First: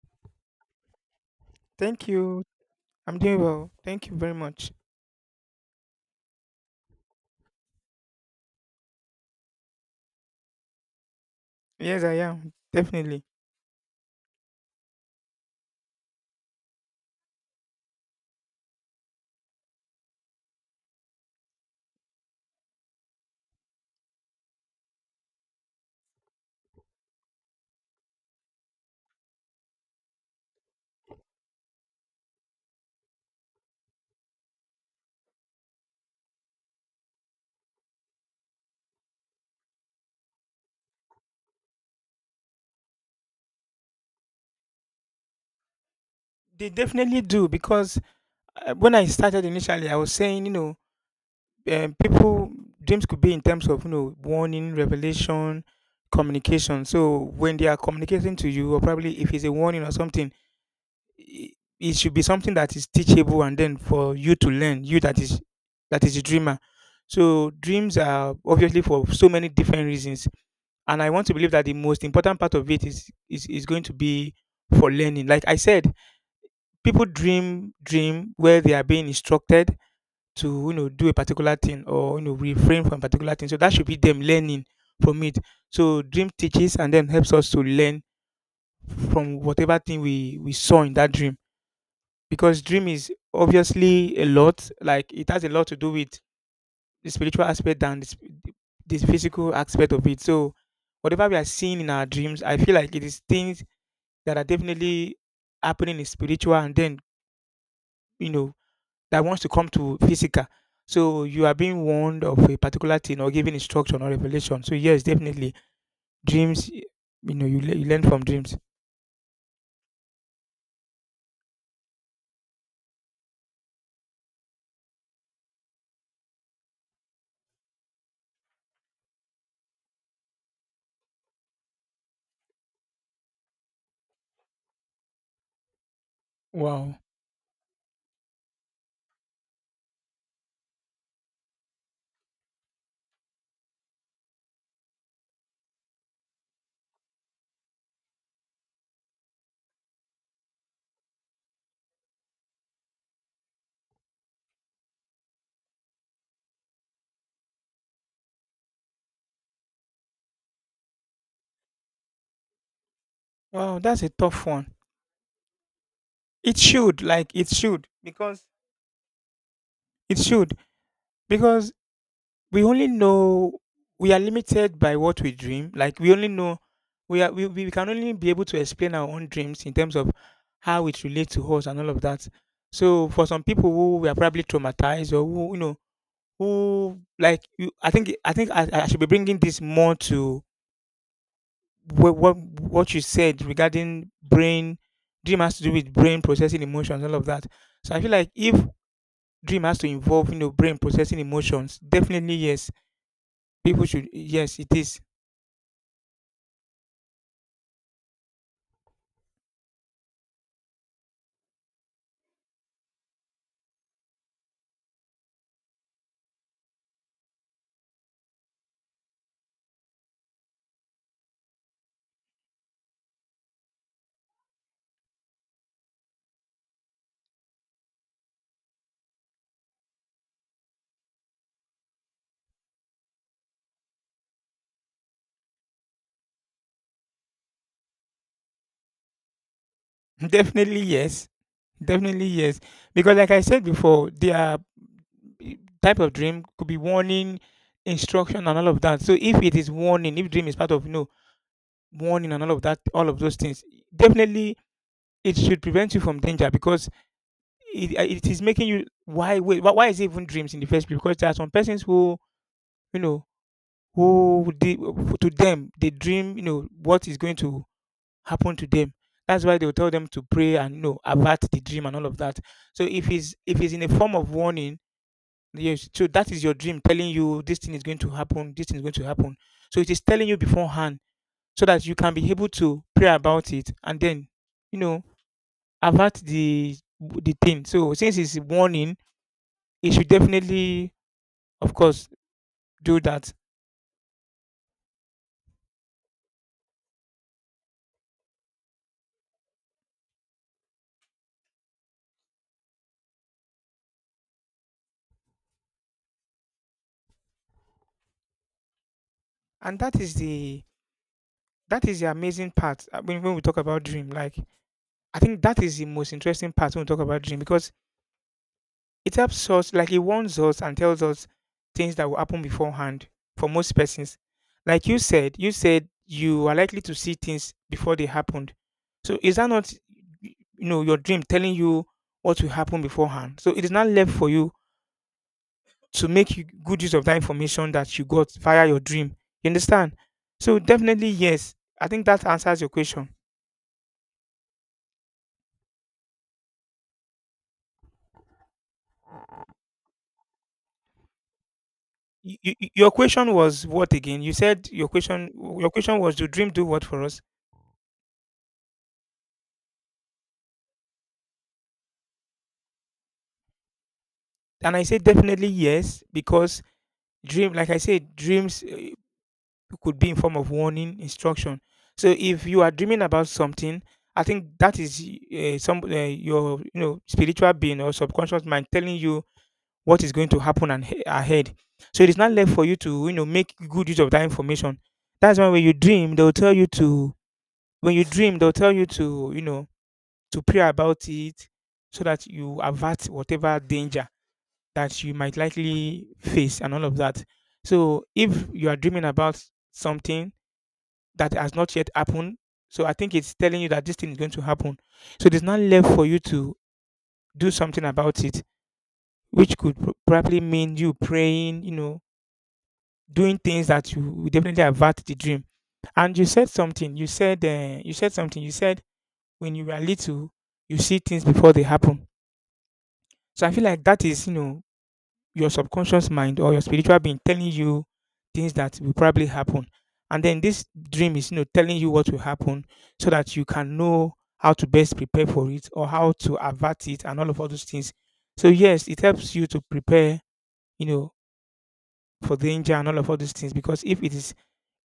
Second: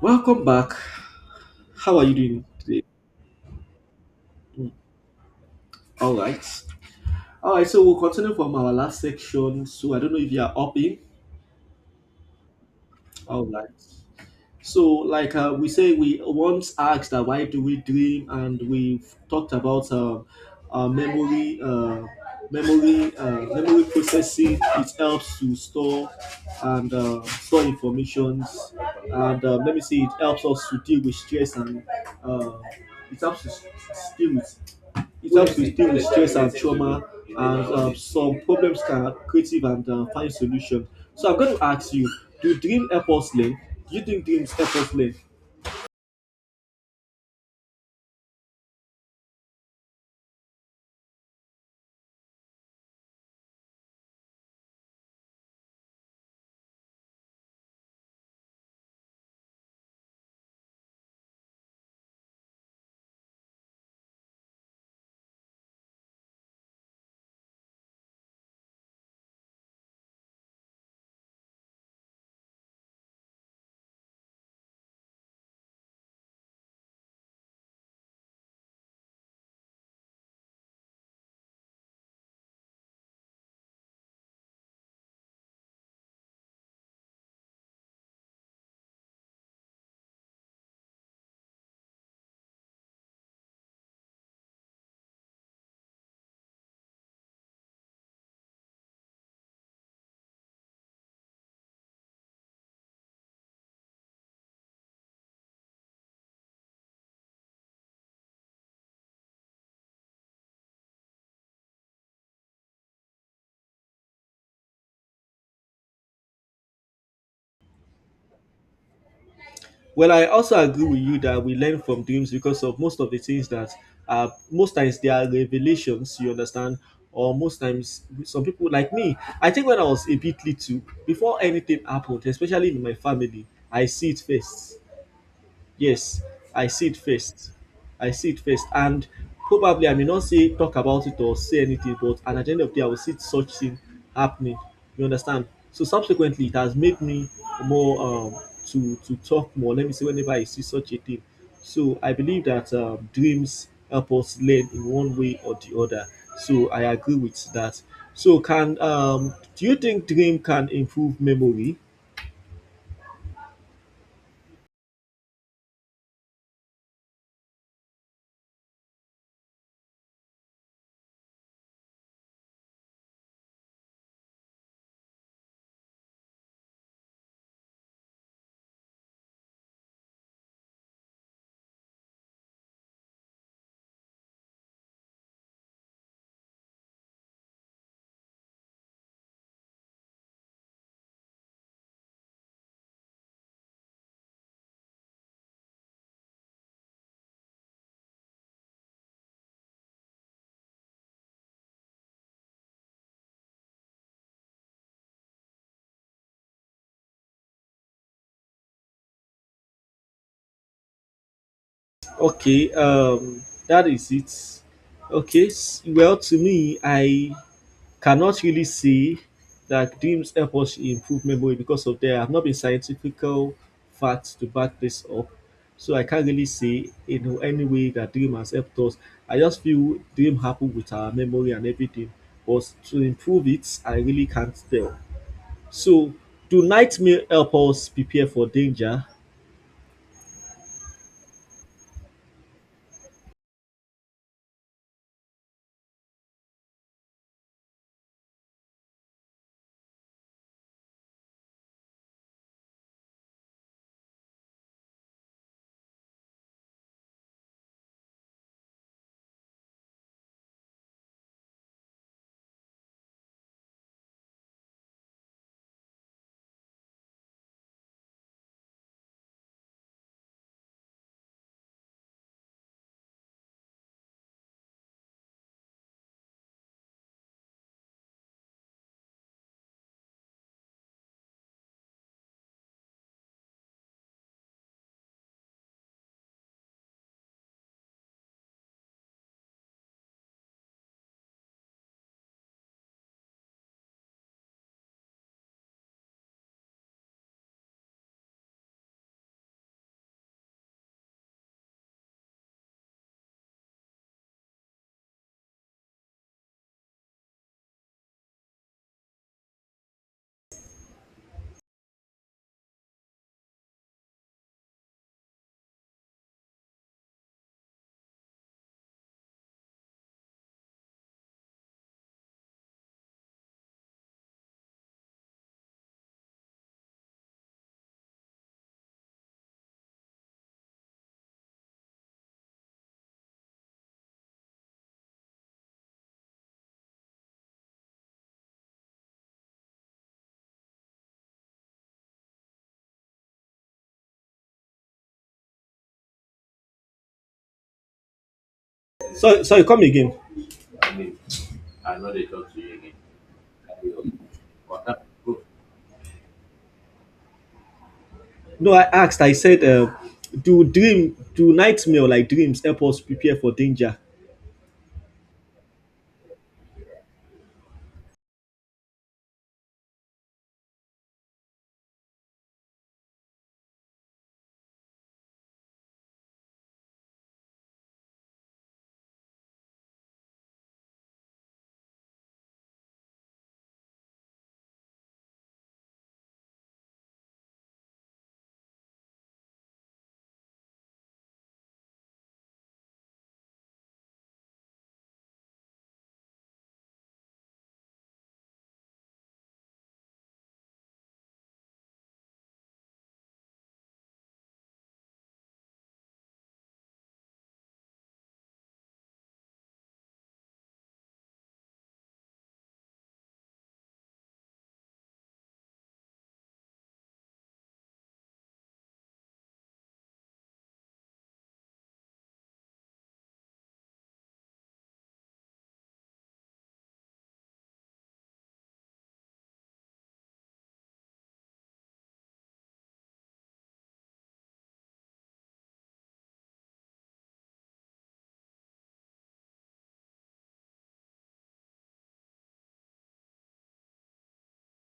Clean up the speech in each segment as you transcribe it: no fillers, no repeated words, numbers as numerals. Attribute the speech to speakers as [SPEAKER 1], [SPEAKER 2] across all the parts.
[SPEAKER 1] Welcome back. How are
[SPEAKER 2] Thank
[SPEAKER 1] you
[SPEAKER 2] you.
[SPEAKER 1] doing today?
[SPEAKER 2] I'm doing well. Thank you very
[SPEAKER 1] Mm,
[SPEAKER 2] much.
[SPEAKER 1] All right. All right. So we'll continue from our last section. So I don't know if you are up in.
[SPEAKER 2] Yes, I am. Definitely.
[SPEAKER 1] All right. So like we say, we once asked that why do we dream, and we've talked about memory, memory, memory processing. It helps to store and store informations, and let me see. It helps us to deal with stress and. Uh, it helps to s- deal with it helps to deal with stress and trauma, and some problems can have creative and find solutions. So I'm going to ask you: Do dream help us learn? Do you think dreams help us learn?
[SPEAKER 2] They definitely do because when I started initially, I was saying, you know, people, dreams could be in terms of, you know, warning, revelation, communication. So when they are communicating to you, or probably if it's a warning or something, it, it should be something that is teachable and then for you to learn, that is a dreamer. So dreams are obviously for so many different reasons, and I want to believe that the most important part of it is going to be for learning. Like I said, people dream where they are being instructed to, you know, do a particular thing or, you know, refrain from a particular thing. So that should be them learning from it. So dream teaches and then helps us to learn from whatever thing we saw in that dream, because dream is obviously a lot, like it has a lot to do with the spiritual aspect than the the physical aspect of it. So, whatever we are seeing in our dreams, I feel like it is things that are definitely happening in spiritual, and then, you know, that wants to come to physical. So you are being warned of a particular thing, or given instruction or revelation. So yes, definitely dreams. You know, you learn from dreams.
[SPEAKER 1] Well, I also agree with you that we learn from dreams because of most of the things that most times they are revelations. You understand? Or most times, some people like me. I think when I was a bit little, before anything happened, especially in my family, I see it first. Yes, I see
[SPEAKER 2] Wow,
[SPEAKER 1] it first. I see it first. And probably I may not say talk about it or say anything, but at the end of the day, I will see such thing happening. You understand? So subsequently, it has made me more to talk more. Let me say whenever I see such a thing. So I believe that dreams help us learn in one way or the other. So I agree with that. So can do you think dream can improve memory?
[SPEAKER 2] wow, that's a tough one. It should, like, it should, bec- it should, because we only know we are limited by what we dream. Like we only know we are we can only be able to explain our own dreams in terms of how it relates to us and all of that. So for some people who were probably traumatized, or who, you know, who like you, I should be bringing this more to what you said regarding brain. Dream has to do with brain processing emotions, all of that. So I feel like if dream has to involve, you know, brain processing emotions, definitely yes, people should, yes it is.
[SPEAKER 1] Okay, that is it. Okay, well, to me, I cannot really say that dreams help us improve memory because of there have not been scientifical facts to back this up. So I can't really say in any way that dream has helped us. I just feel dream happen with our memory and everything. But to improve it, I really can't tell. So do nightmare help us prepare for danger?
[SPEAKER 2] Definitely yes. Definitely yes. Because like I said before, their eh, type of dream could be warning, instruction, and all of that. So if it is warning, if dream is part of, you know, warning and all of that, all of those things, definitely it should prevent you from danger, because it is making you, why wait, why is it even dreams in the first place? Because there are some persons who, you know, who to them they dream, you know, what is going to happen to them. That's why they'll tell them to pray and, you know, avert the dream and all of that. So if it's in a form of warning, yes, so that is your dream telling you this thing is going to happen, this thing is going to happen. So it is telling you beforehand so that you can be able to pray about it, and then, you know, avert the thing. So since it's a warning, it should definitely, of course, do that. And that is the amazing part. I mean, when we talk about dream, like, I think that is the most interesting part when we talk about dream, because it helps us, like it warns us and tells us things that will happen beforehand for most persons. Like you said, you said you are likely to see things before they happened. So is that not, you know, your dream telling you what will happen beforehand? So it is not left for you to make you good use of that information that you got via your dream. You understand? So definitely yes. I think that answers your question.
[SPEAKER 1] So sorry, come again.
[SPEAKER 2] Your question was what again? You said your question. Your question was, do dream do what for us?
[SPEAKER 1] No, I asked. I said, "Do dream, do nightmare like dreams help us prepare for danger?"
[SPEAKER 2] And I say definitely yes, because dream, like I said, dreams, could be in form of warning, instruction. So if you are dreaming about something, I think that is some your, you know, spiritual being or subconscious mind telling you what is going to happen and ahead. So it is not left for you to, you know, make good use of that information. That's why when you dream, they'll tell you to, when you dream, they'll tell you to you know, to pray about it, so that you avert whatever danger that you might likely face and all of that. So if you are dreaming about something that has not yet happened, so I think it's telling you that this thing is going to happen. So it is not left for you to do something about it, which could probably mean you praying, you know, doing things that you will definitely avert the dream. And you said something. You said when you were little, you see things before they happen. So I feel like that is, you know, your subconscious mind or your spiritual being telling you things that will probably happen. And then this dream is, you know, telling you what will happen so that you can know how to best prepare for it or how to avert it and all of all those things. So yes, it helps you to prepare, you know, for danger and all of all these things, because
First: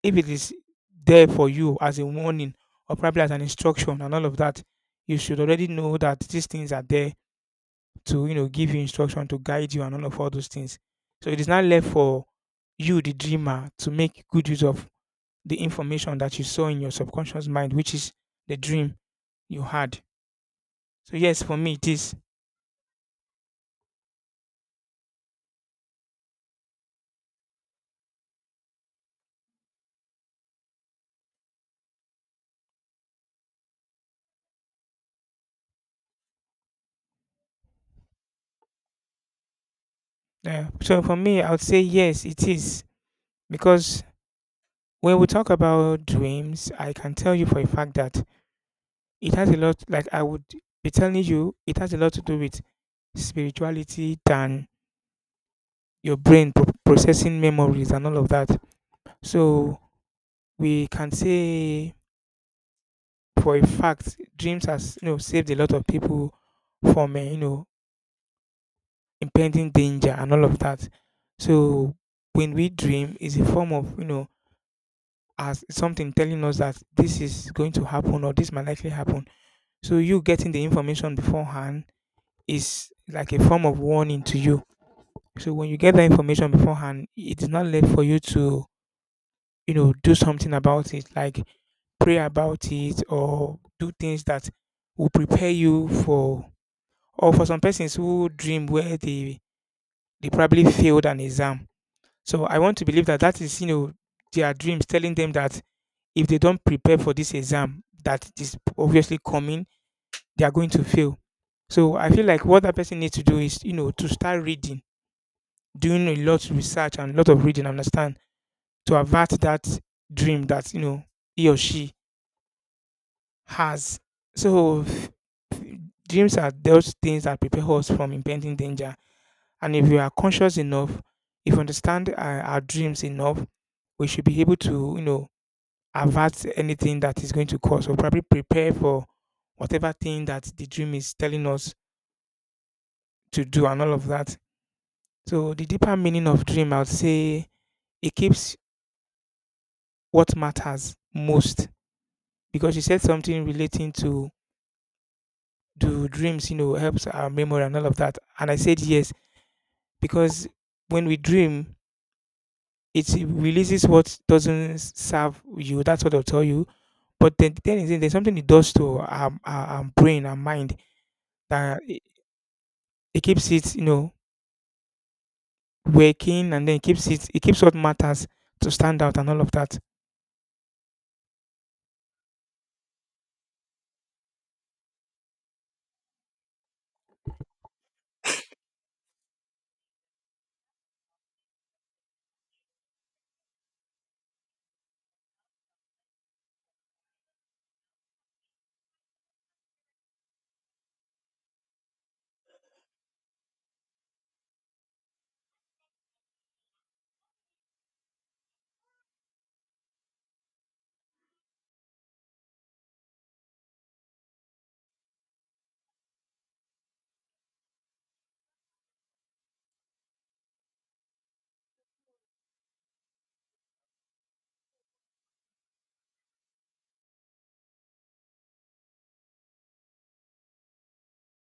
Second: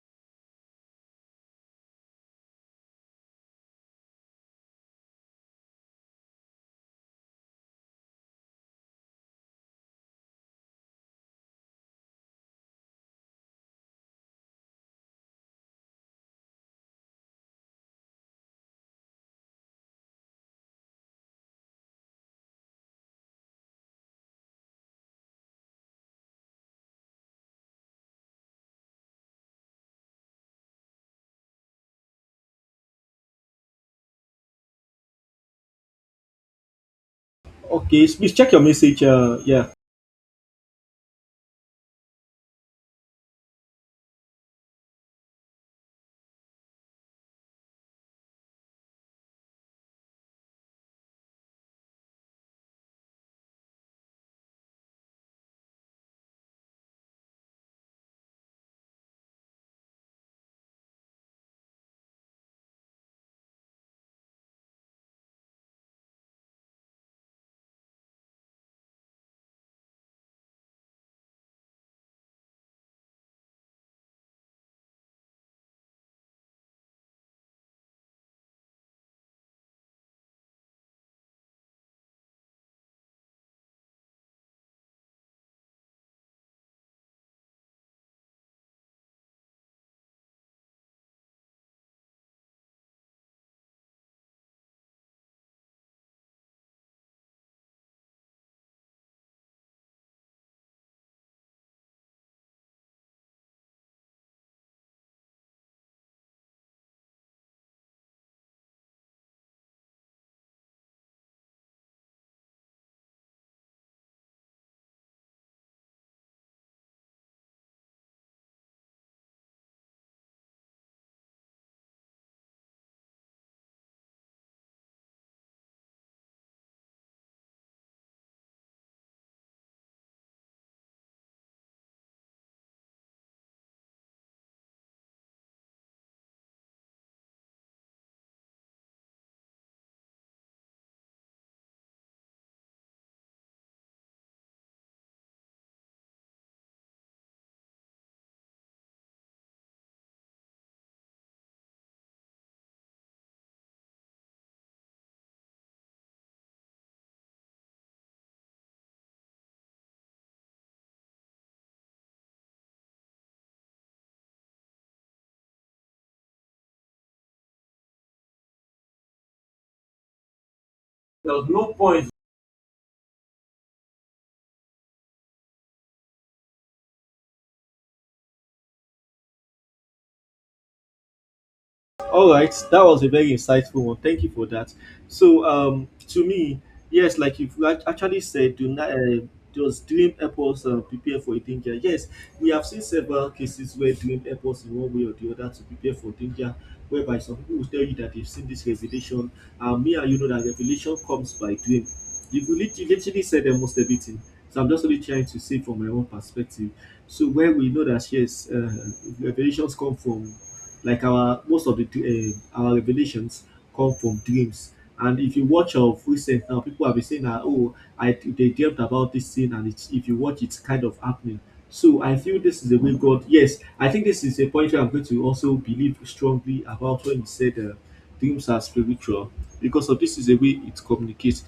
[SPEAKER 2] if it is there for you as a warning, or probably as an instruction and all of that, you should already know that these things are there to, you know, give you instruction, to guide you and all of all those things. So it is now left for you the dreamer to make good use of the information that you saw in your subconscious mind, which is the dream you had. So yes, for me it is.
[SPEAKER 1] Okay, please check your message. Yeah.
[SPEAKER 2] Yeah. So for me, I would say yes, it is, because when we talk about dreams, I can tell you for a fact that it has a lot, like I would be telling you it has a lot to do with spirituality than your brain processing memories and all of that. So we can say for a fact dreams has, you know, saved a lot of people from, you know, impending danger and all of that. So when we dream is a form of, you know, as something telling us that this is going to happen or this might likely happen. So you getting the information beforehand is like a form of warning to you. So when you get that information beforehand, it is not left for you to, you know, do something about it, like pray about it, or do things that will prepare you for, or for some persons who dream where they probably failed an exam. So I want to believe that that is, you know, their dreams telling them that if they don't prepare for this exam that is obviously coming, they are going to fail. So I feel like what that person needs to do is, you know, to start reading, doing a lot of research and a lot of reading, understand, to avert that dream that, you know, he or she has. So dreams are those things that prepare us from impending danger. And if we are conscious enough, if we understand our dreams enough, we should be able to, you know, avert anything that is going to cause, or probably prepare for whatever thing that the dream is telling us to do and all of that. So the deeper meaning of dream, I would say it keeps what matters most, because you said something relating to, do dreams, you know, helps our memory and all of that. And I said yes, because when we dream, it releases what doesn't serve you. That's what they'll tell you. But then the thing is, there's something it does to our brain, our mind,
[SPEAKER 1] There was no
[SPEAKER 2] that
[SPEAKER 1] point.
[SPEAKER 2] it keeps it, you know, working, and then it keeps it keeps what matters to stand out and all of that.
[SPEAKER 1] All right, that was a very insightful one. Thank you for that. So, to me, yes, like you've actually said, do not does dream help us prepare for a danger? Yes, we have seen several cases where dream help us in one way or the other to prepare for danger. Whereby some people will tell you that they've seen this revelation, and me and you know that revelation comes by dream. You've you literally said almost everything. So I'm just only trying to say from my own perspective. So where we know that yes, revelations come from like our most of the our revelations come from dreams. And if you watch of recent now, people have been saying that oh, I they dreamt about this thing, and it's, if you watch, it's kind of happening. So I feel this is the way God. Yes, I think this is a point where I'm going to also believe strongly about when He said dreams are spiritual because of this is the way it communicates.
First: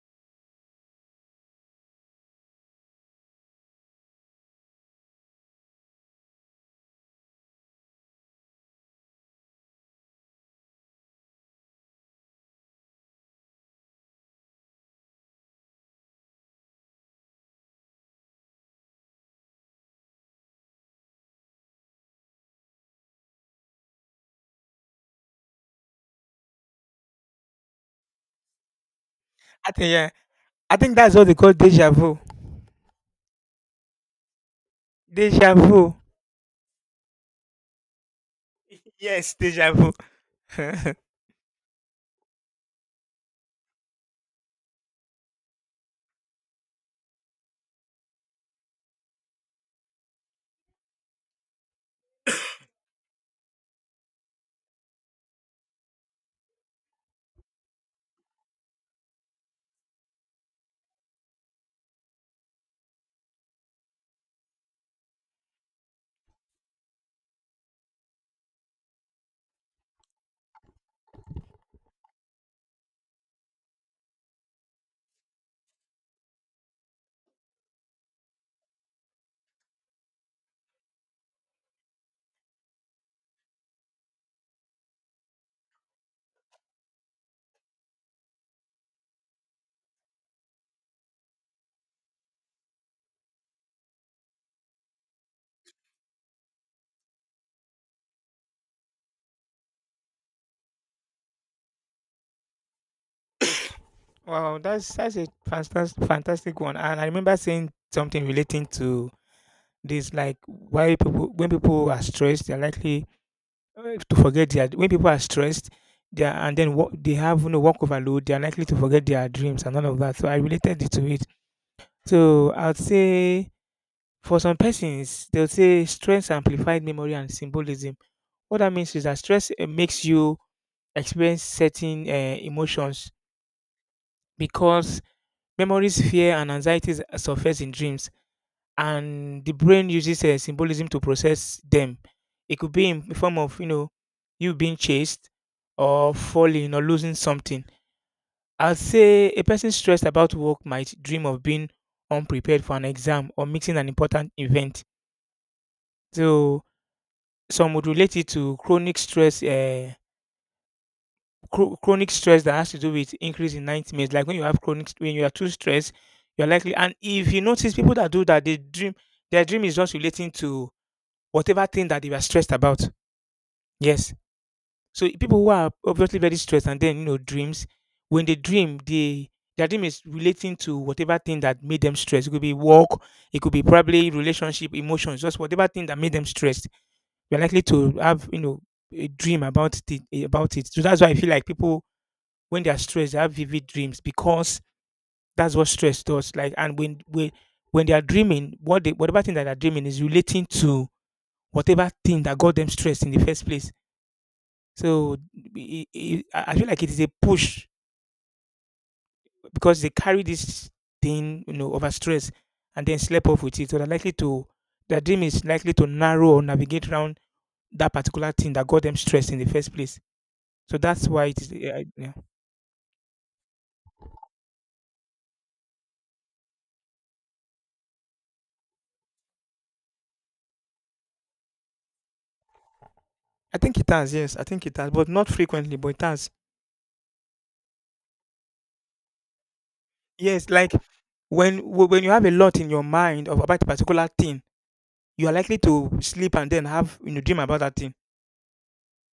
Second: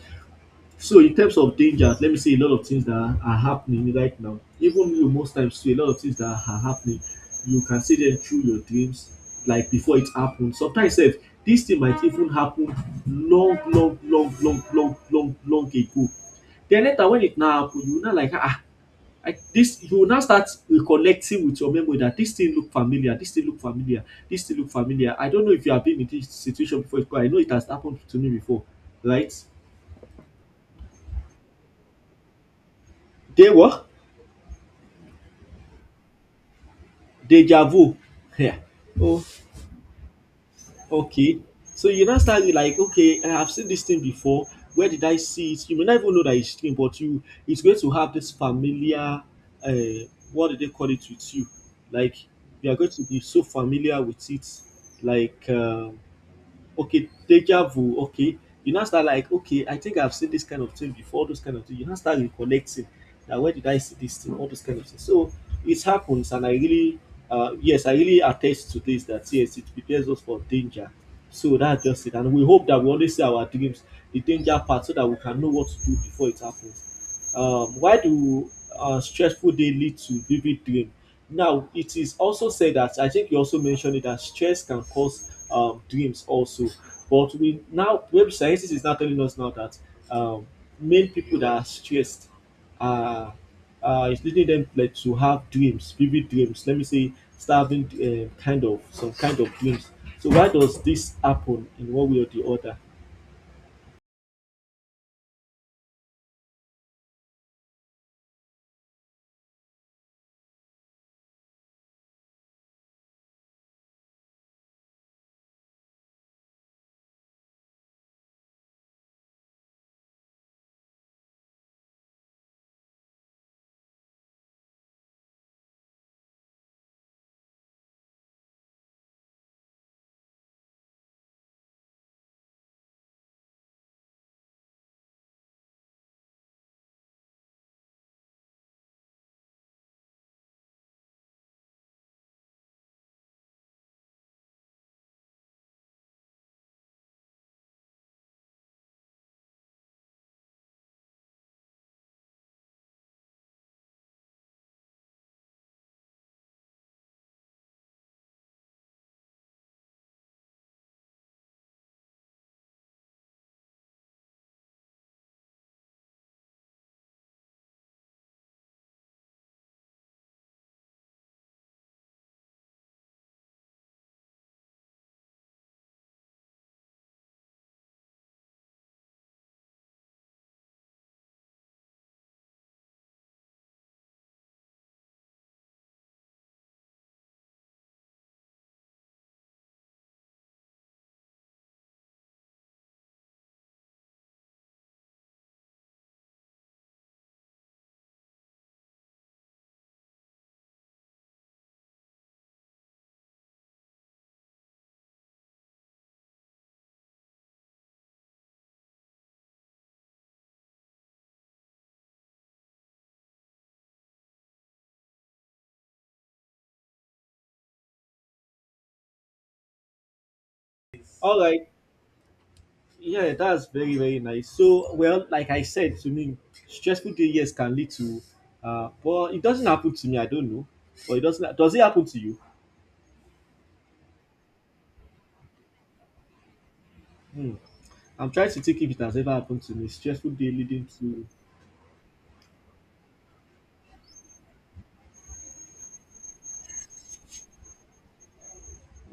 [SPEAKER 1] So in terms of dangers, let me say a lot of things that are happening right now. Even you most times too, a lot of things that are happening, you can see them through your dreams, like before it happens. Sometimes sef, dis thing might even happen long long long long long long long ago. Den later when it now happen, you now like I dis you will now start reconnecting with your memory dat dis thing look familiar, dis thing look familiar, dis thing look familiar. I don't know if you have been in dis situation before but I know it has happened to me before, right?
[SPEAKER 2] I think, yeah, I think that's what they call deja vu.
[SPEAKER 1] Dey what?
[SPEAKER 2] Deja vu.
[SPEAKER 1] Deja vu yeah. Oh,
[SPEAKER 2] Yes, deja vu.
[SPEAKER 1] okay, so you now start with like okay I have seen this thing before where did I see it you may not even know that it's thing, but you it's going to have this familiar uh, what do they call it with you like you are going to be so familiar with it like okay, deja vu, okay, you now start like, okay, I think I've seen this kind of thing before, all those kind of thing. You now start recollecting that where did I see this thing, all those kind of things. So it happens, and I really, yes, I really attest to this that yes, it prepares us for danger. So that's just it. And we hope that we always see our dreams, the danger part, so that we can know what to do before it happens. Why do stressful day lead to vivid dream? Now, it is also said that I think you also mentioned it that stress can cause dreams also. But we now, web sciences is now telling us now that um, many people that are stressed are is leading them like to have dreams, vivid dreams. Let me say, starving kind of some kind of dreams. So why does this happen in one way or the other?
[SPEAKER 2] Wow, that's a fantastic, fantastic one. And I remember saying something relating to this, like why people, when people are stressed, they're likely, uh, to forget their when people are stressed, they are, and then they have no work overload, they are likely to forget their dreams and all of that. So I related it to it. So I'd say for some persons, they'll say stress amplified memory and symbolism. What that means is that stress makes you experience certain emotions, because memories, fear, and anxieties surface in dreams, and the brain uses symbolism to process them. It could be in the form of you being chased or falling or losing something. I will say a person stressed about work might dream of being unprepared for an exam or missing an important event. So some would relate it to chronic stress. Chronic stress that has to do with increase in nightmares. Like when you have chronic, when you are too stressed, you're likely. And if you notice people that do that, they dream. Their dream is just relating to whatever thing that they were stressed about. Yes. So people who are obviously very stressed and then dreams, when they dream, they their dream is relating to whatever thing that made them stressed. It could be work, it could be probably relationship, emotions, just whatever thing that made them stressed. We're likely to have a dream about it. So that's why I feel like people when they are stressed, they have vivid dreams because that's what stress does. Like and when they are dreaming, whatever thing that they're dreaming is relating to whatever thing that got them stressed in the first place. So I feel like it is a push because they carry this thing, you know, over stress and then sleep off with it. So they're likely to their dream is likely to narrow or navigate around that particular thing that got them stressed in the first place. So that's why
[SPEAKER 1] All
[SPEAKER 2] it is.
[SPEAKER 1] right.
[SPEAKER 2] Yeah.
[SPEAKER 1] Yeah, that's very, very nice. So, well, like I said, to me, stressful day years can lead to, well, it doesn't happen to me. I don't know, but it doesn't. Does it happen to you?
[SPEAKER 2] I think it has. Yes, I think it has, but not frequently. But it has.
[SPEAKER 1] Hmm. I'm trying to think if it has ever happened to me. Stressful
[SPEAKER 2] Yes,
[SPEAKER 1] day
[SPEAKER 2] like
[SPEAKER 1] leading to.
[SPEAKER 2] when you have a lot in your mind of about a particular thing, you are likely to sleep and then have dream about that thing.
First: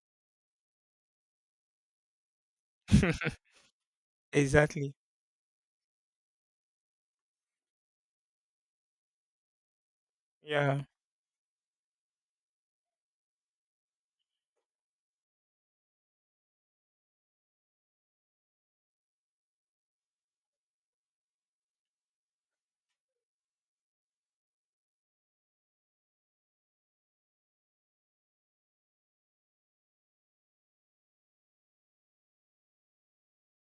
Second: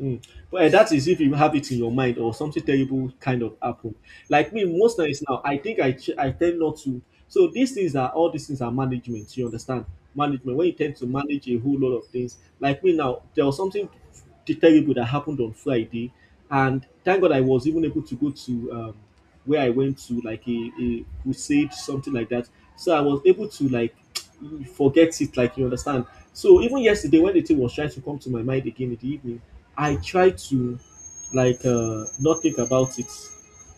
[SPEAKER 1] Mm. But eh, that is if you have it in your mind or something terrible kind of happen. Like me,
[SPEAKER 2] Exactly.
[SPEAKER 1] most nights now, I think I I tend not to. So these things are all these things are management. You understand management when you
[SPEAKER 2] Yeah.
[SPEAKER 1] tend to manage a whole lot of things. Like me now, there was something terrible that happened on Friday, and thank God I was even able to go to where I went to like a crusade something like that. So I was able to like you forget it like you understand so even yesterday when the thing was trying to come to my mind again in the evening I tried to like not think about it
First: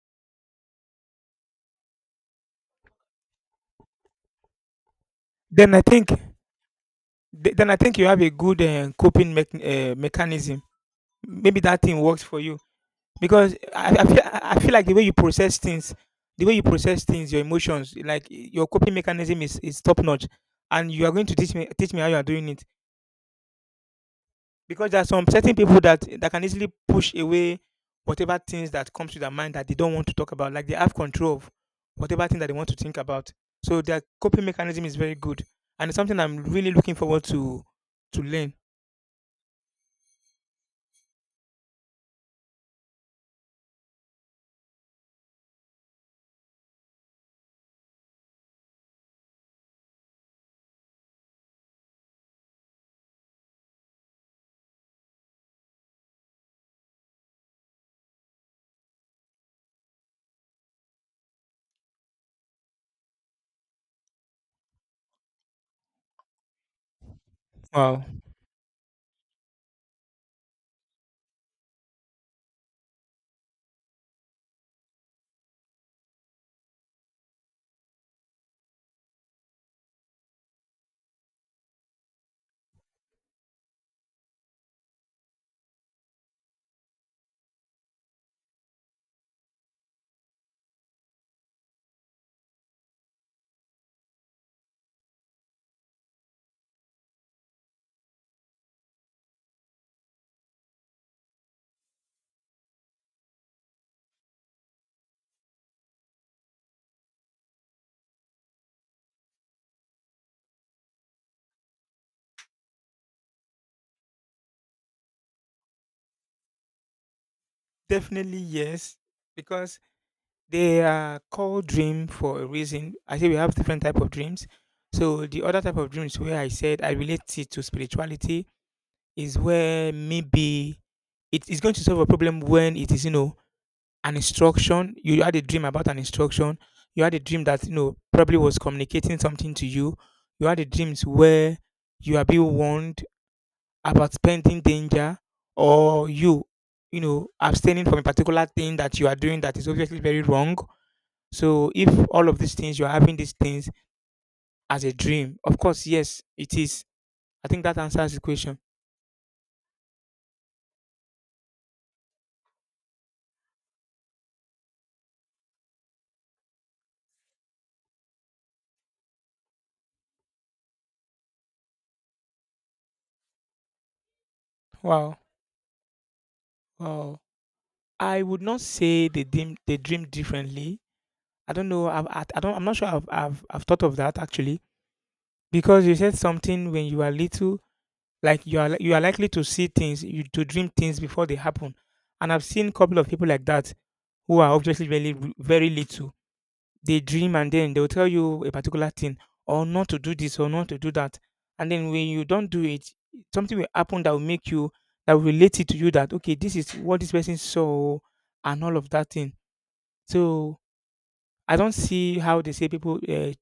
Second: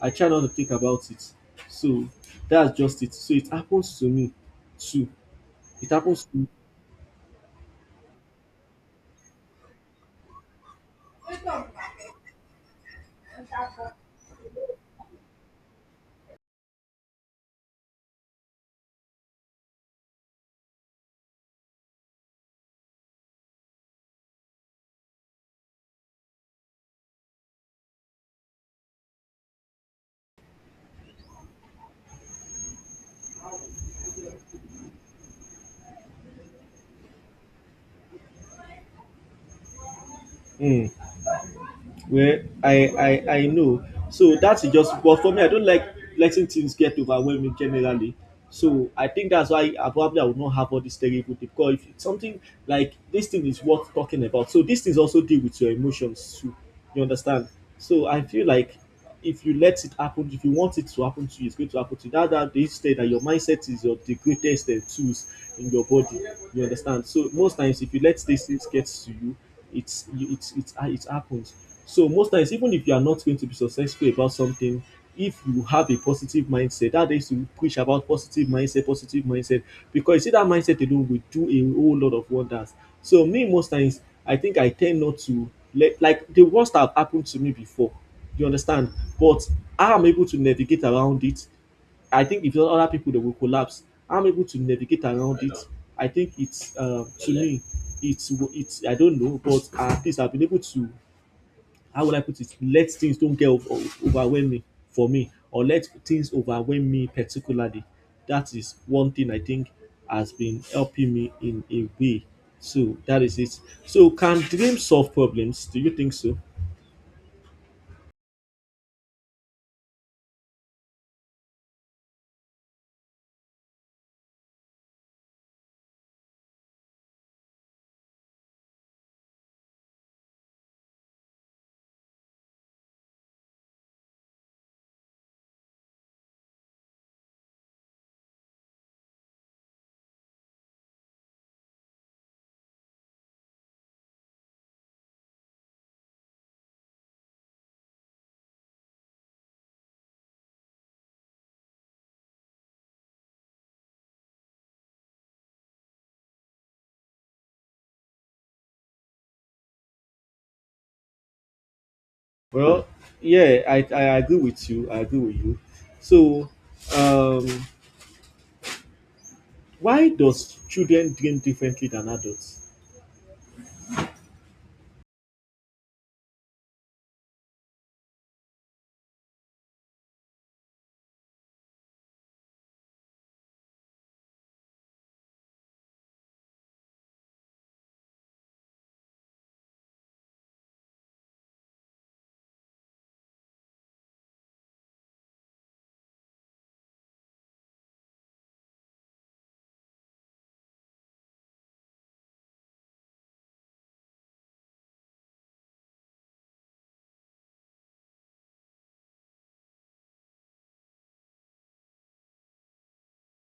[SPEAKER 1] I try not to think about it so that's just it so it happens to me too
[SPEAKER 2] Then I
[SPEAKER 1] it
[SPEAKER 2] think
[SPEAKER 1] happens to me.
[SPEAKER 2] then I think you have a good coping mechanism. Maybe that thing works for you because I feel I feel like the way you process things, the way you process things, your emotions, like your coping mechanism is top notch, and you are going to teach me how you are doing it because there are some certain people that can easily push away whatever things that comes to their mind that they don't want to talk about. Like they have control of whatever thing that they want to think about. So their coping mechanism is very good, and it's something I'm really looking forward to learn.
[SPEAKER 1] Mm. Well, I know. So that's just. But for me, I don't like letting things get overwhelming generally. So I think that's why I probably I would not have all these terrible things. Because if it's something like this thing is worth talking about. So these things also deal with your emotions too. You understand? So I feel like if you let it happen, if you want it to happen to you, it's going to happen to you. That that they say that your mindset is your the greatest tools in your body. You understand? So most times, if you
[SPEAKER 2] Wow,
[SPEAKER 1] let these things get to you, it's it's it happens. So most times, even if you are not going to be successful about something, if you have a positive mindset, that is to preach about positive mindset, because you see that mindset alone will do a whole lot of wonders. So me most times, I think I tend not to let like the worst have happened to me before you understand? But I'm able to navigate around it, I think if not other people they will collapse. I'm able to navigate around it, I think it's to me, it's I don't know, but at least I've been able to how would I put it? Let things don't get over, overwhelm me for me, or let things overwhelm me particularly. That is one thing I think has been helping me in a way. So that is it. So can dreams solve problems? Do you think so?
[SPEAKER 2] definitely yes, because they are called dream for a reason. I say we have different type of dreams. So the other type of dreams where I said I relate it to spirituality is where maybe it is going to solve a problem when it is an instruction. You had a dream about an instruction. You had a dream that probably was communicating something to you. You had a dreams where you are being warned about spending danger or you know abstaining from a particular thing that you are doing that is obviously very wrong, so if all of these things you're having these things as a dream, of course, yes, it is. I think that answers the question.
[SPEAKER 1] Well, yeah, I agree with you. I agree with you. So, um, why does children dream differently than adults?
[SPEAKER 2] Wow, wow. I would not say they dream differently. I don't know. I've, I don't. I'm not sure. I've thought of that actually because you said something when you are little, like you are likely to see things, you to dream things before they happen, and I've seen a couple of people like that who are obviously very very little. They dream and then they'll tell you a particular thing or not to do this or not to do that. And then when you don't do it, something will happen that will make you that will relate it to you that okay, this is what this person saw and all of that thing. So I don't see how they say people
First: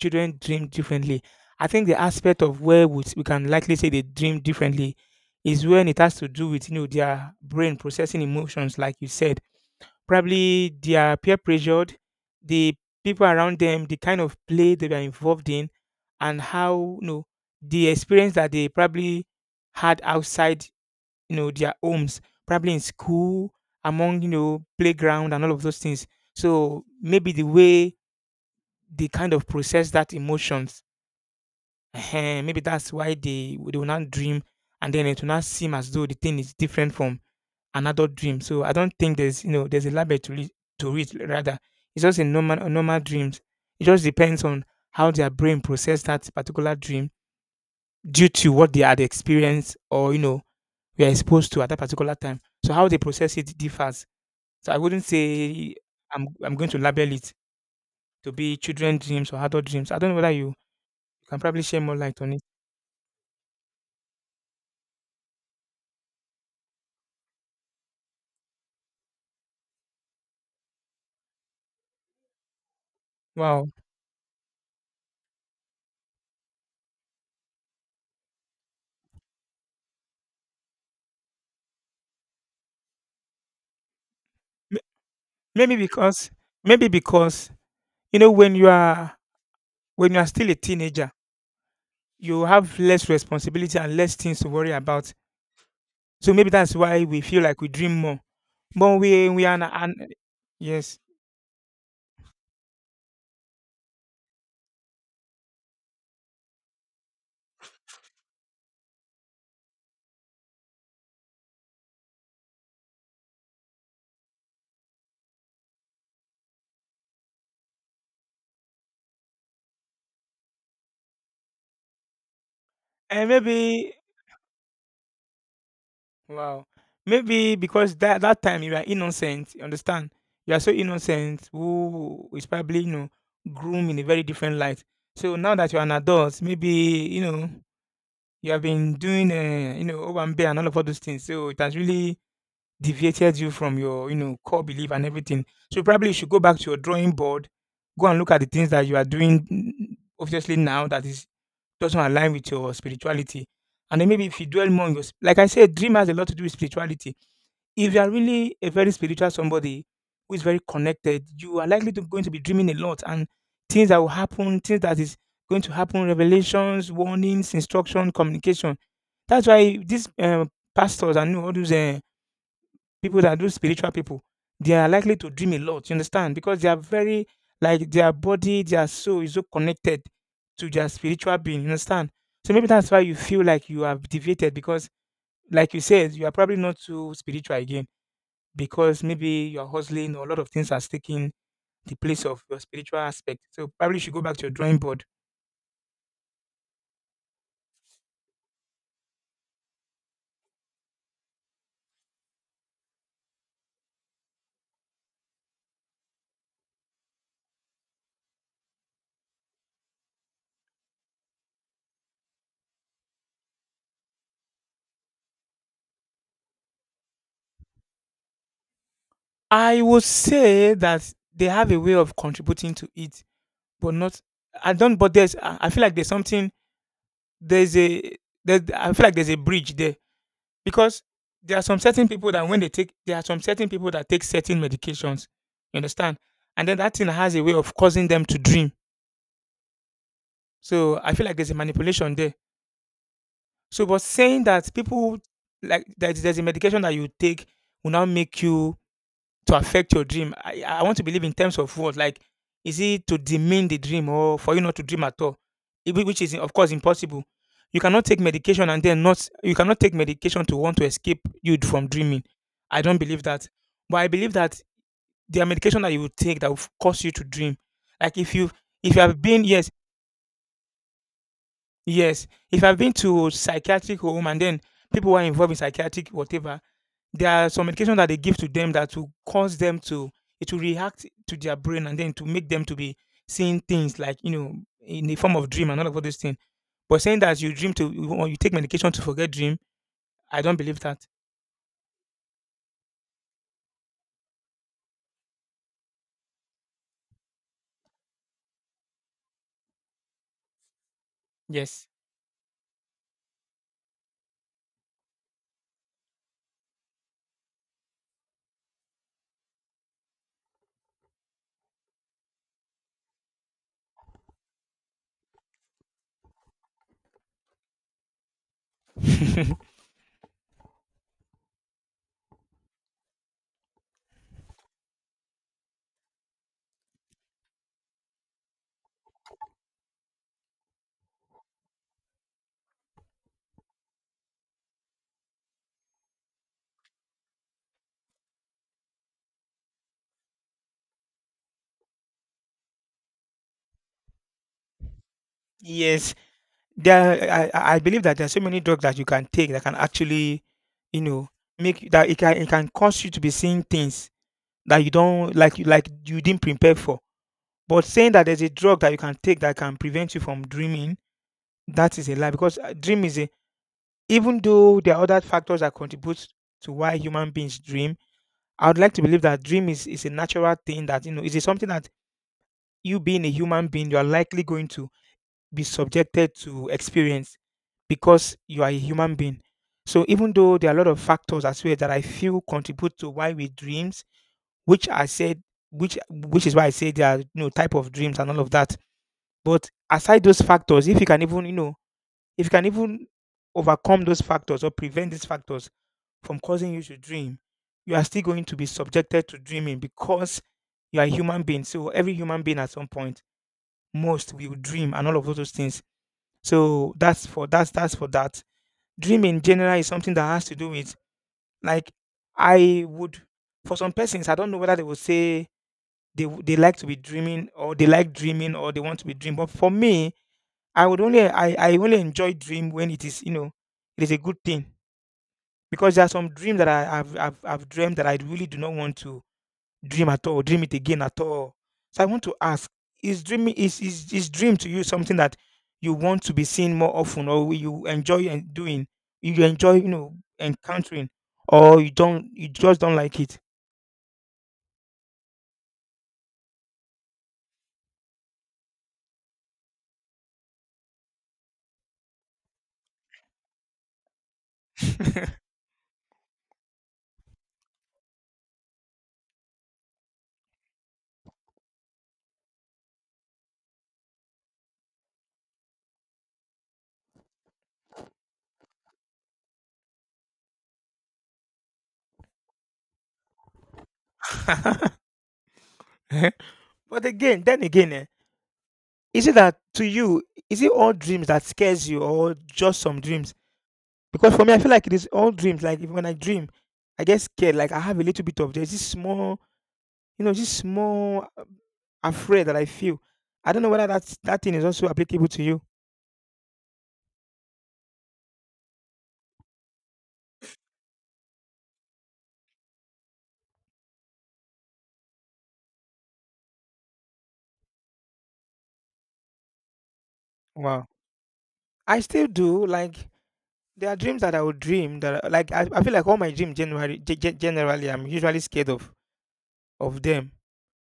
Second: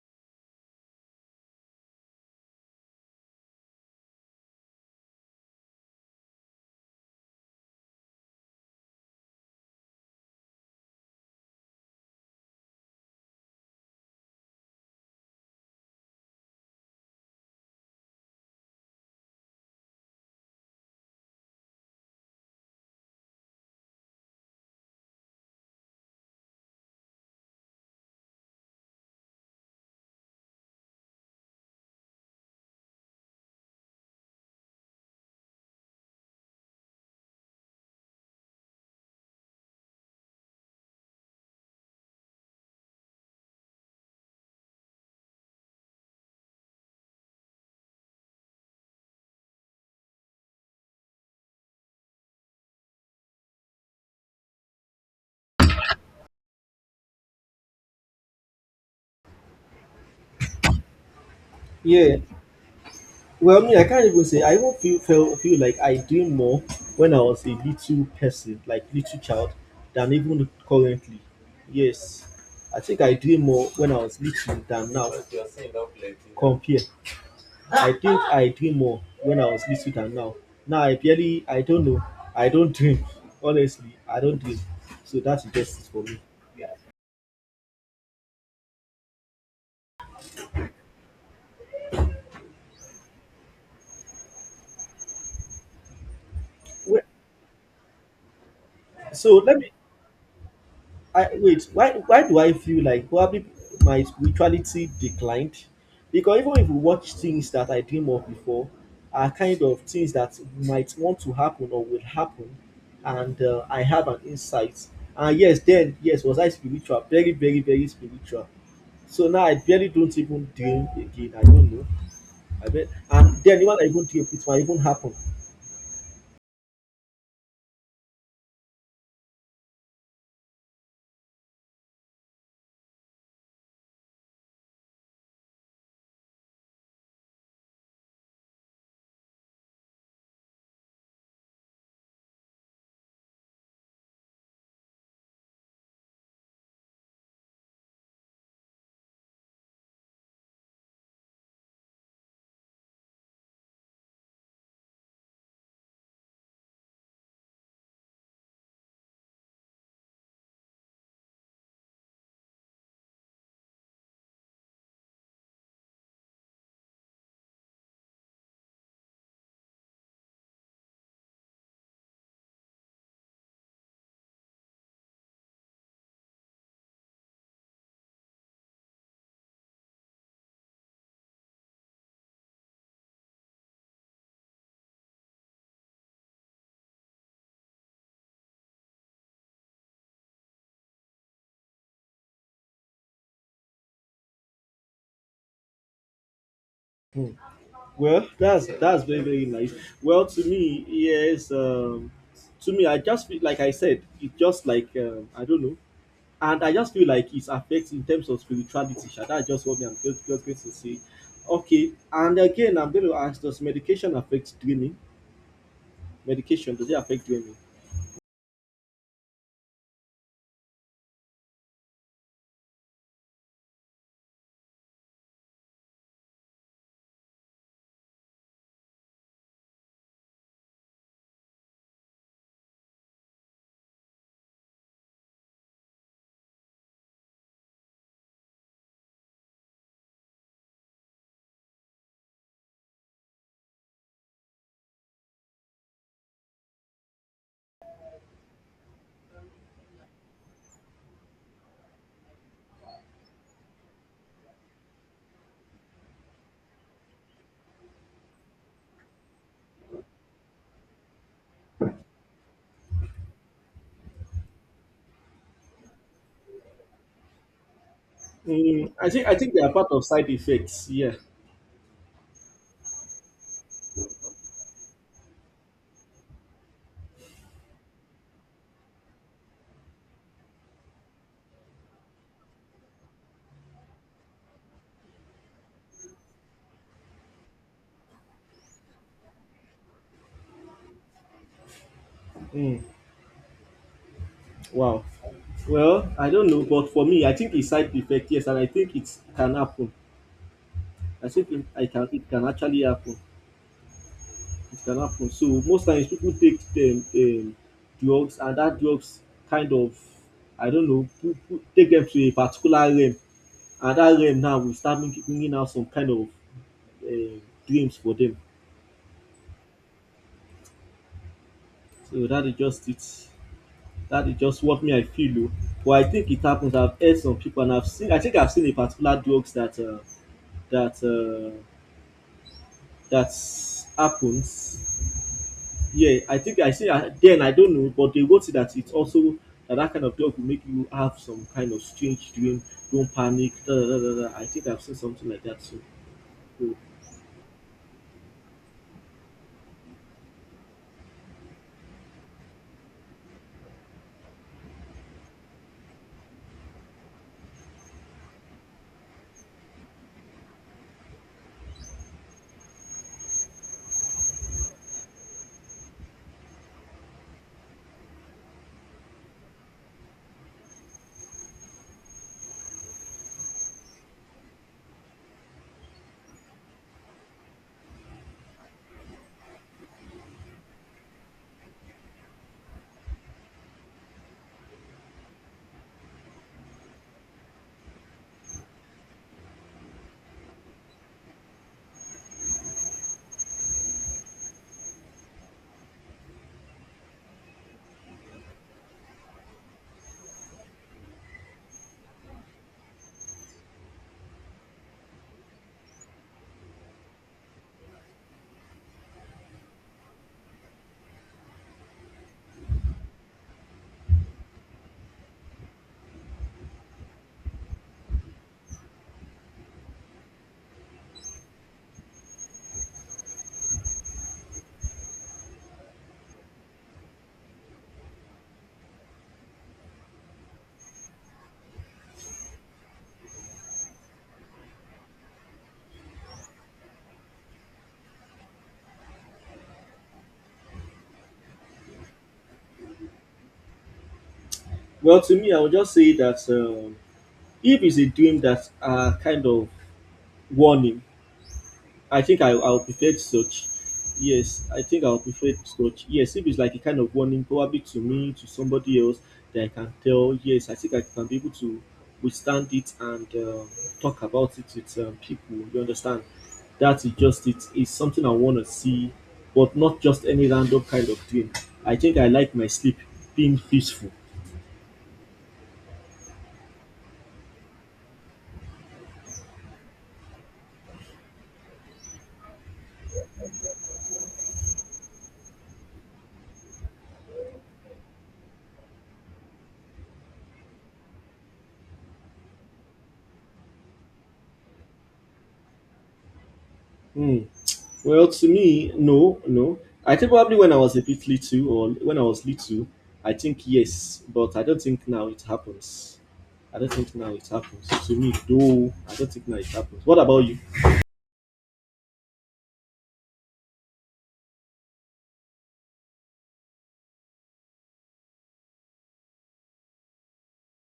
[SPEAKER 2] children dream differently. I think the aspect of where we can likely say they dream differently is when it has to do with their brain processing emotions, like you said probably they are peer pressured, the people around them, the kind of play they were involved in, and how the experience that they probably had outside their homes, probably in school, among playground and all of those things. So maybe the way they kind of process that emotions, eh, maybe that's why they will not dream, and then it will not seem as though the thing is different from an adult dream. So I don't think there's a label to it rather. It's just a normal dreams. It just depends on how their brain process that particular dream due to what they had experienced or were exposed to at that particular time. So how they process it differs. So I wouldn't say I'm going to label it to be children dreams or adult dreams. I don't know whether you can probably share more
[SPEAKER 1] Yeah.
[SPEAKER 2] light on it.
[SPEAKER 1] Well, I mean, I can't even say. I even feel like I dream more when I was a little person, like little child, than even currently. Yes, I think I dream more
[SPEAKER 2] Wow.
[SPEAKER 1] when I was little than now. Compare. I think I dream more when I was little than now. Now I barely, I don't know, I don't dream. Honestly, I don't dream.
[SPEAKER 2] M-
[SPEAKER 1] So that's
[SPEAKER 2] Maybe
[SPEAKER 1] just it for me.
[SPEAKER 2] because maybe because you know when you are when you are still a teenager you have less responsibility and less things to worry about. So maybe that's
[SPEAKER 1] Well,
[SPEAKER 2] why we feel like we dream more. But we
[SPEAKER 1] so
[SPEAKER 2] we are
[SPEAKER 1] let
[SPEAKER 2] not,
[SPEAKER 1] me
[SPEAKER 2] and yes,
[SPEAKER 1] I wait, why do I feel like probably my spirituality declined? Because even if we watch things that I dream of before are kind of things that might want to happen or will happen, and I have an insight. And yes, then yes, was I spiritual? Very, very, very spiritual. So now I barely don't even dream again. I don't know. I bet,
[SPEAKER 2] and
[SPEAKER 1] and then even I
[SPEAKER 2] maybe
[SPEAKER 1] even dream, it might even happen.
[SPEAKER 2] wow, maybe because that that time you are innocent. You understand? You are so innocent. Who is probably groomed in a very different light. So now that you are an adult, maybe you have been doing over and all of all those things. So it has really deviated you from your, you know, core belief and everything. So probably you should go back to your drawing board, go and look at the things that you are doing mm, obviously now that is doesn't align with your spirituality. And then maybe if you dwell more on your, s- like I said, dream has a lot to do with spirituality. If you are really a very spiritual somebody who is very connected, you are likely to going to be dreaming a lot and things that will happen, things that is going to happen, revelations, warnings, instruction, communication. That's why these pastors and all those people that do spiritual people, they are likely to dream a lot, you understand? Because they are very, like, their body, their soul is so connected to their spiritual being, you understand? So maybe that's why you feel like you have deviated because, like you said, you are probably not so spiritual again because maybe you're hustling or a lot of things are taking the place of your spiritual aspect. So probably you should go back to your drawing board.
[SPEAKER 1] Well, that's very very nice. Well, to me, yes. To me, I just feel like I said, it just like I don't know, and I just feel like it affects in terms of spirituality. Sha. That's just what me I'm just going to say. Okay, and again, I'm going to ask: Does medication affect dreaming? Medication does it affect dreaming?
[SPEAKER 2] I would say that they have a way of contributing to it, but not. I don't. But there's. I feel like there's something there's a there's I feel like there's a bridge there because there are some certain people that when they take there are some certain people that take certain medications, you understand, and then that thing has a way of causing them to dream. So I feel like there's a manipulation there. So, but saying that people like that there's a medication that you take will now make you to affect your dream? I want to believe in terms of what? Like, is it to demean the dream or for you not to dream at all? Which is of course impossible. You cannot take medication and then not you cannot take medication to want to escape you from dreaming. I don't believe that. But I believe that there are medication that you will take that will cause you to dream. Like if you
[SPEAKER 1] Mm,
[SPEAKER 2] if you have
[SPEAKER 1] I
[SPEAKER 2] been
[SPEAKER 1] think they
[SPEAKER 2] yes,
[SPEAKER 1] are part of side effects. Yeah.
[SPEAKER 2] yes. If I've been to psychiatric home and then people who are involved in psychiatric whatever there are some medication that they give to them that will cause them to it will react to their brain and then to make them to be seeing things like in the form of dream and all of all those things. But saying that you dream to or you take medication to forget dream, I don't believe that.
[SPEAKER 1] Mm, wow. Well, I don't know, but for me, I think it's side effect. Yes, and I think it can happen. I think it,
[SPEAKER 2] Yes.
[SPEAKER 1] I can it can actually happen. It can happen. So most times people take them drugs, and that drugs kind of I don't know take them to a particular realm, and that realm now will start bringing out some kind of dreams for them. So that is just it. That is just what me I feel. O. But I think it happens. I've heard some people, and I've seen. I think I've seen a particular drugs that that uh, that happens. Yeah, I think I see. I, then I don't know, but they wrote that it's also that that kind of dog will make you have some kind of strange dream. Don't panic. Da, da, da, da, da. I think I've seen something like that. So,
[SPEAKER 2] Yes,
[SPEAKER 1] so-
[SPEAKER 2] there. I believe that there are so many drugs that you can take that can actually, you know, that it can cause you to be seeing things that you don't like, you didn't prepare for. But saying that there's a drug that you can take that can prevent you from dreaming, that is a lie. Because dream is a, even though there are other factors that contribute to why human beings dream, I would like to believe that dream is a natural thing that, you know, is it something that you, being a human being, you are likely going to be subjected to experience because you are a human being. So even though there are a lot of factors as well that I feel contribute to why we dreams, which I said, which is why I say there are, you know, type of dreams and all of that. But aside those factors, if you can even, you know, if you can even overcome those factors or prevent these factors from causing you to dream, you are still going to be subjected to dreaming because you are a human being. So every human being at some point, most will dream and all of those things. So that's for that. Dream in general is something that has to do with, like, I would, for some persons, I don't know whether they would say they like to be dreaming, or they like dreaming, or they want to be dream. But for me, I would only, I only enjoy dream when it is, you know, it is a good thing. Because there are some dreams that I've dreamt that I really do not want to dream at all, dream it again at all. So I want to ask, is dream to you something that you want to be seeing more often, or you enjoy and doing, you enjoy, you know, encountering, or you just don't like it?
[SPEAKER 1] well, to me, I would just say that if it's a dream that's a kind of warning, I think I I'll prefer such. Yes, I think I'll prefer such. Yes, if it's like a kind of warning, probably to me, to somebody else, that I can tell. Yes, I think I can be able to withstand it and talk about it with people. You understand? That is just it. It's something I want to see, but not just any random kind of dream. I think I like my sleep being peaceful.
[SPEAKER 2] But again, then again, is it that to you, is it all dreams that scares you or just some dreams? Because for me, I feel like it is all dreams. Like if, when I dream, I get scared. Like I have a little bit of, there's this small, you know, just small afraid that I feel. I don't know whether that thing is also applicable to you.
[SPEAKER 1] Hmm. Well, to me, no, no. I think probably when I was a bit little, or when I was little, I think yes, but I don't think now it happens. I don't think now it happens to me, though. I don't think now it happens. What about you?
[SPEAKER 2] Wow. I still do. Like, there are dreams that I would dream that, I- like, I feel like all my dreams generally, generally, I'm usually scared of them.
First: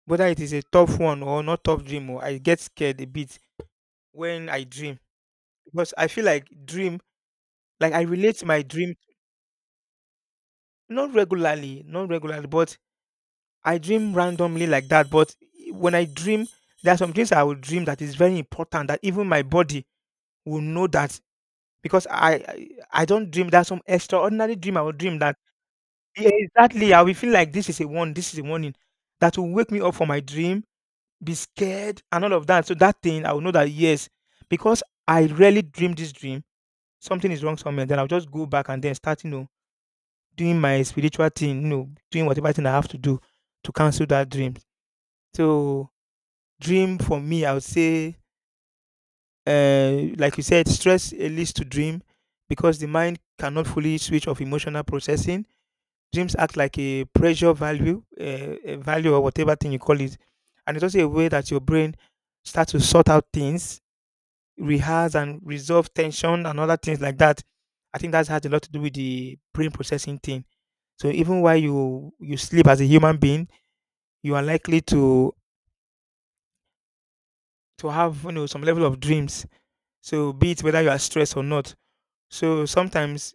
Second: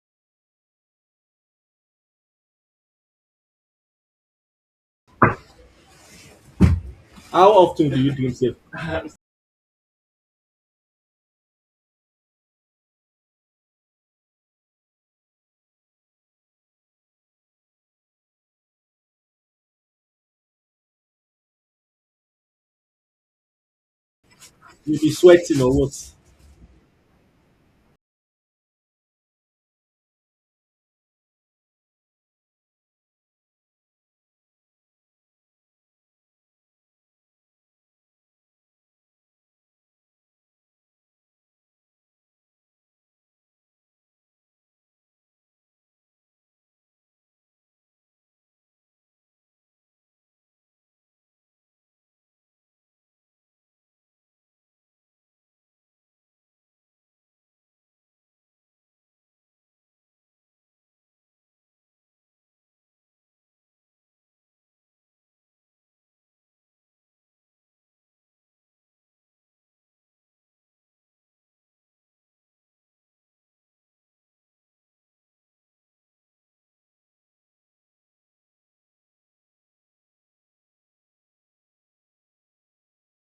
[SPEAKER 2] Whether it is a tough one or not tough dream, or I get scared a bit when I dream because I feel like dream,
[SPEAKER 1] How often
[SPEAKER 2] like
[SPEAKER 1] do
[SPEAKER 2] I
[SPEAKER 1] you dream
[SPEAKER 2] relate
[SPEAKER 1] self?
[SPEAKER 2] my dream not regularly, not regularly, but I dream randomly like that. But when I dream, there are some dreams I will dream that is very important that even my body will know that. Because I don't dream that. Some extraordinary dream I will
[SPEAKER 1] You be
[SPEAKER 2] dream that,
[SPEAKER 1] sweating or what?
[SPEAKER 2] yeah, exactly, I will feel like this is a one, this is a warning that will wake me up from my dream, be scared and all of that. So that thing I will know that, yes, because I rarely dream this dream, something is wrong somewhere. Then I'll just go back and then start, you know, doing my spiritual thing, you know, doing whatever thing I have to do to cancel that dream. So dream for me, I would say, like you said, stress, leads to dream because the mind cannot fully switch off emotional processing. Dreams act like a pressure value, a value or whatever thing you call it, and it's also a way that your brain starts to sort out things, rehearse and resolve tension and other things like that. I think that has a lot to do with the brain processing thing. So even while you sleep as a human being, you are likely to have, you know, some level of dreams. So be it whether you are stressed or not. So sometimes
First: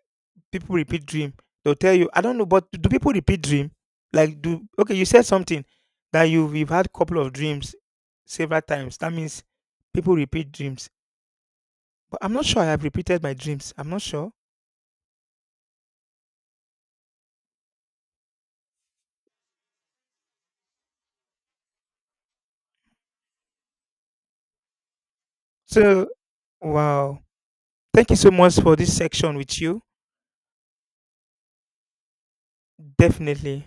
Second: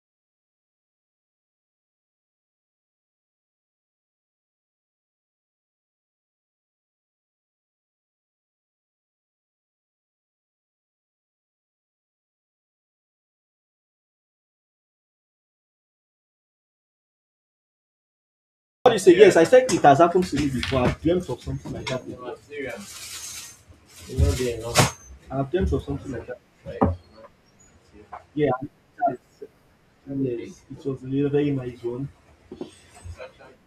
[SPEAKER 2] people repeat dream. They'll tell you, I don't know, but do people repeat dream? Like do, okay, you said something that you've had couple of dreams several times. That means people repeat dreams. But I'm not sure I have repeated my dreams. I'm not sure.
[SPEAKER 1] What do you say? Yes, I said it has happened to me before. I've dreamt of something like that before. I've dreamt of
[SPEAKER 2] So
[SPEAKER 1] something like that.
[SPEAKER 2] wow. Thank you so
[SPEAKER 1] Yeah,
[SPEAKER 2] much for this
[SPEAKER 1] yes,
[SPEAKER 2] section with you.
[SPEAKER 1] yes. It was a very nice one.
[SPEAKER 2] Definitely.